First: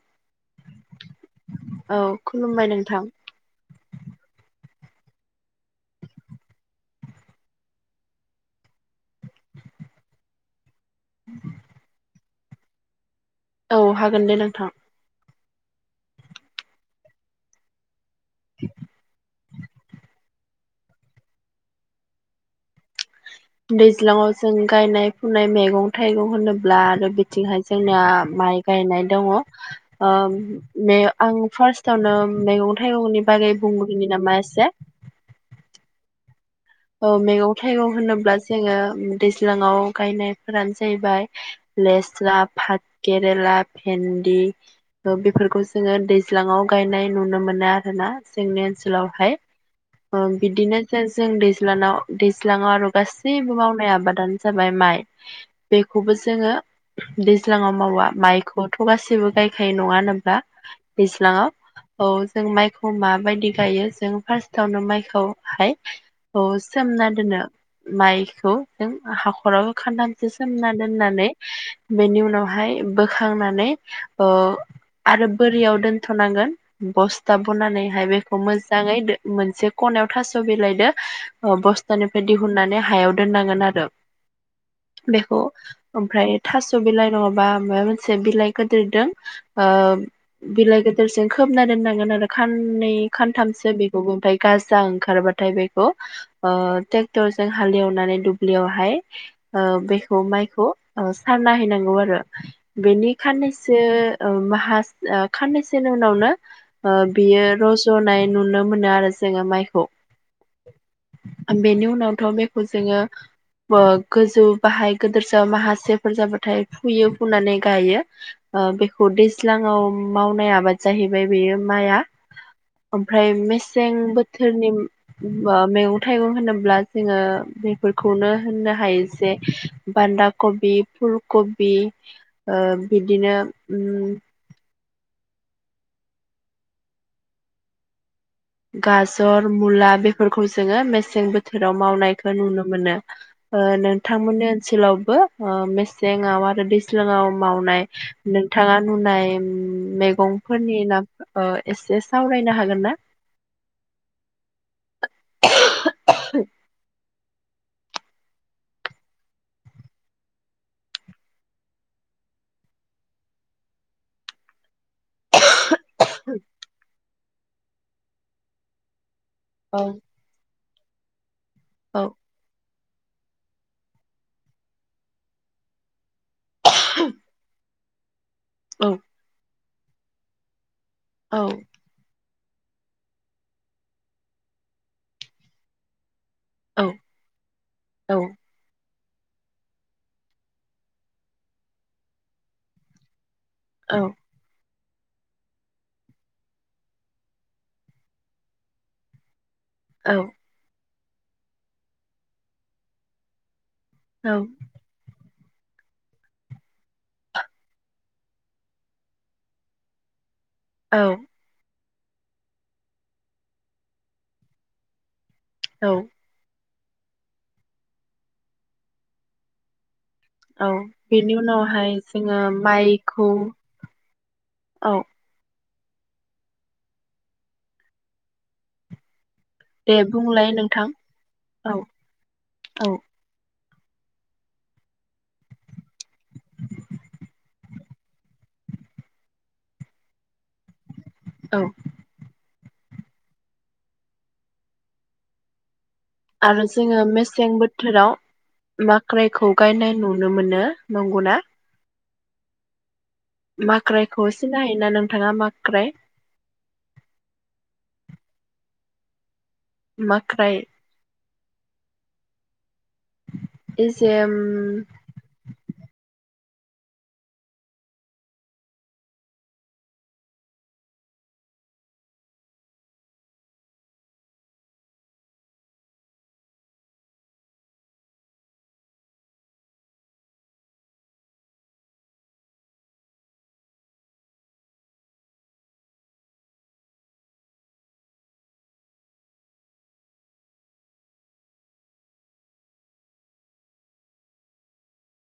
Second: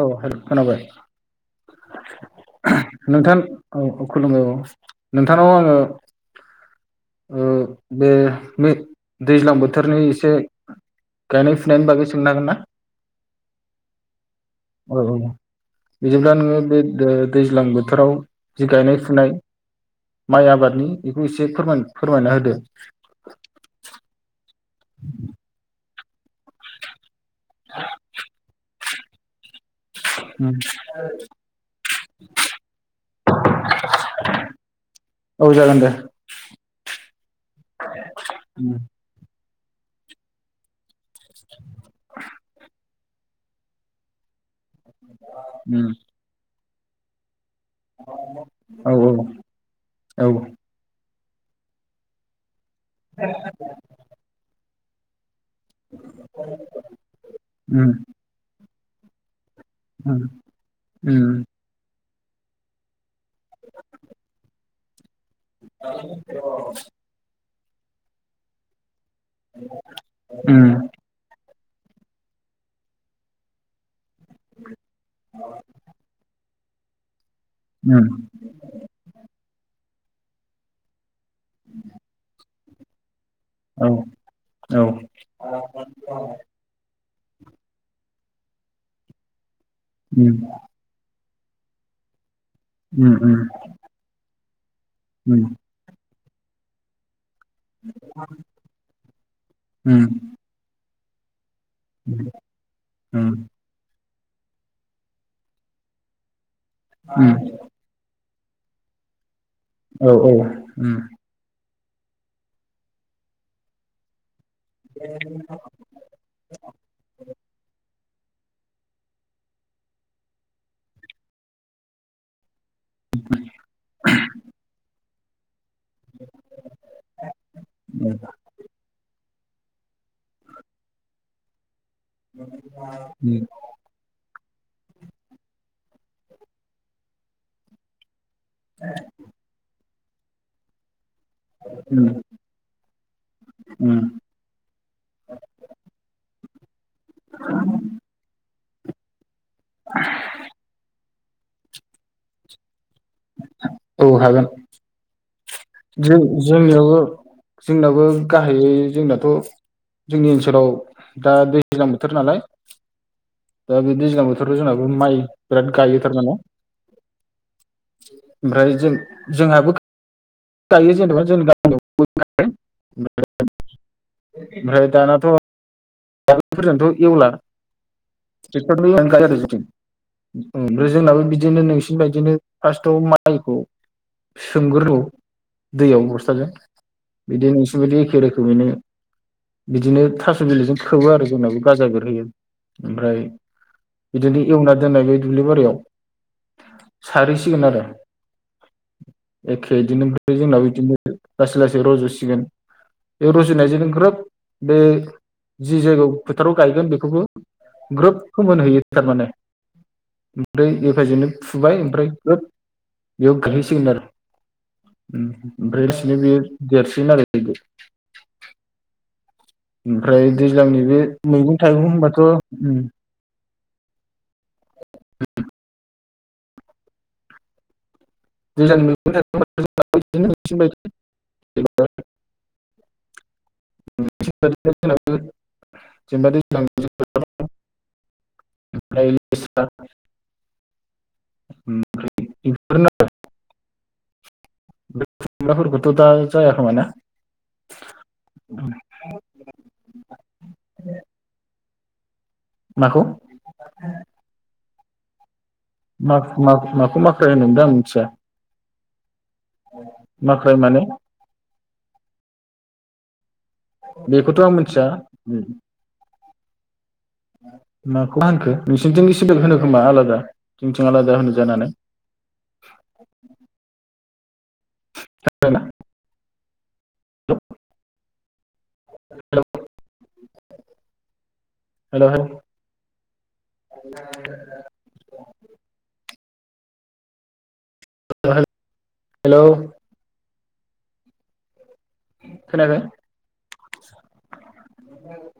औ हेल' खोनाबाय औ खुलुमबाय नोंथां औ औ खुलुमबाय औ नोंथांनाव आङो ओ बे दैज्लां बोथोरनि एसे गायनाय फुनायनि बागै सोंनो हागोन्ना औ हागोन दे नों औ औ बिदिब्ला नोङो बे ओ दैज्लां बोथोराव जि गायनाय फुनाय माइ आबादनि बेखौ एसे फोरमा फोरमायना होदो दैज्लांआव जों गायनाय फुनाय मेगं थाइगं होनोब्ला आरो बे बिथिंहाय जोंना माइ गायनाय दङ ओ उम बे आं फार्स्टावनो मैगं थाइगंनि बारै बुंगोनि नामा एसे औ जागोन दे औ मैगं थाइगं होनोब्ला उम जोङो दै सिगांव गायनायफोरानो जैबाय लेस्रा फान केरला भेन्दि ओ बेफोरखौ उम जोङो दैज्लाङाव गायनाय नुनो मोन ना आरोना जोंनि औ औ ओनसोलावहाय ओ औ बिदिनो जों जों दैज लानाव दैज लाङाव आरो गासैबो मावनाय आबादानो जाबाय माइ [inaudible] बेखौबो जोङो दैज्लाङाव उम मावा माइखौ थ'गासिबो गाय खाय नङा उम होनोब्ला उम दैज्लाङाव औ जों माइखौ माबायदि गायो जों फार्स्टावनो माइखौ खौ हाय अ सोमना दोनो माइखौ जों हाखराबो खान्थामसो सोमना दोननानै बेनि उनावहाय बोखांनानै ओ आरो बोरियाव दोनथ'नांगोन बस था बनानैहाय उम बेखौ मोजाङै दो मोनसे खनायाव थास' बिलाइदो अ बस्तानिफ्राय दिहुननानै हायाव दोननांगोन आरो औ औ बेखौ ओमफ्राय थास' बिलाइ नङाबा माबा मोनसे बिलाइखोदिरदों आ उम बिलाय गोदोर सो खोबना दोननांगोन आरो खाननै उम उम खानथामसो बेखौबो ओमफ्राय गाजा उम ओंखारबाथाय बे आ थेख थरजों हालेवनानै दुब्लियावहाय ओ उम बेखौ माइखौ औ साख नायहैनांगौ आरो बेनि उम खाननैसो औ माहास ओ खाननैसोनि उनावनो आ उम बियो रज'नाय नुनो मोनो आरो जोङो माइ औ औ। उ। बेनि उनावथ' बेखौ जोङो ब गोजौ बाहाय गोदोर सो माखासेफोर जाबाथाय फुयो फुनानै गायो आ बेखौ दैज्लाङाव मावनाय आबाद जाहैबाय बेयो माइआ ओमफ्राय मेसें बोथोरनि बा मैगं थाइगं होनोब्ला जोङो औ बेफोरखौनो होननो हायो जे बान्दा कबि फुलकबि ओ बिदिनो उम उ गाजर मुला फोरखौ जोङो मेस सें बोथोराव उम मावनायखौ नुनो मोनो ओ उम नोंथांमोननि ओनसोलावबो ओ मेसें आबाद दा बेस ज्लांआव मावनाय नों, थाङा नुनाय मेगंफोरनि नाम ओ एसे सावरायनो हागोन ना। औ हागोन। जों-जोंनियावबो जोंनाबो गाहायै जोंनाथ' जोंनि ओनसोलाव दा दैज्लां बोथोर नालाय ऐ़ दा बे दैज्लां बोथोर जोंना माइ बिराद गायो थारमाने ओमफ्राय जों जोंहाबो गायो जेनेबा जोंदा औ [unintelligible] ओमफ्राय दानाथ [unintelligible] एवला [unintelligible] उम ओमफ्राय जोंनाबो बिदिनो नोंसिनि बायदिनो फार्स्टआव माइखौ सोमगोर औ दैयाव बस [unintelligible] बिदि नोंसोरबायदि एखे औ-औ-औ-औ-औ-औ-औ-औ-औ-औ-औ रोखोमैनो बिदिनो थास' बिलाइजों खोबो आरो जोंनाबो गाजा बेरहोयो ओमफ्राय बिदिनो एवना दोननाय बै दुब्लि बारियाव सारहैसिगोन आरो एखे बिदिनो ओमफ्राय जोंनाबो बिदिनो लासै लासै रजसिगोन बे रजनायजों [unintelligible] बे जि जायगायाव फोथाराव गायगोन बेखौबो ग्रोब फोमोनहैयो थारमाने ओमफ्राय एफाजैनो फुबाय ओमफ्राय ग्रोब बेयाव गायहैसिगोन आरो ओमफ्राय [unintelligible] देरसिगोन आरो बिदि ओमफ्राय दैज्लांनि बे बेनि मैगं थाइगं उनावहाय होनबाथ' जोङो उम माइखौ औ दे बुंलाय नोंथां [unintelligible] औ-औ-औ [unintelligible] [unintelligible] [unintelligible] [unintelligible] [unintelligible] जाया आरो खोमाना जोङो मेसें बोथोराव माख्रायखौ गायनाय नुनो मोनो नंगौना माखौ माख्रायखौ एसे नाय नना नोंथाङा मा माखौ माख्र होनदों दां आं मिथिया माखाय माख्राय माने एजेम बेखौथ' आं मिथिया माखौ होनखो नोंसिथिंनि सिबिेल होनो खोमा आलादा जोंथिं आलादा होनो जानानै थना [unintelligible] हेल' हेल' ह [inaudible] हेल' खोनाख [unintelligible]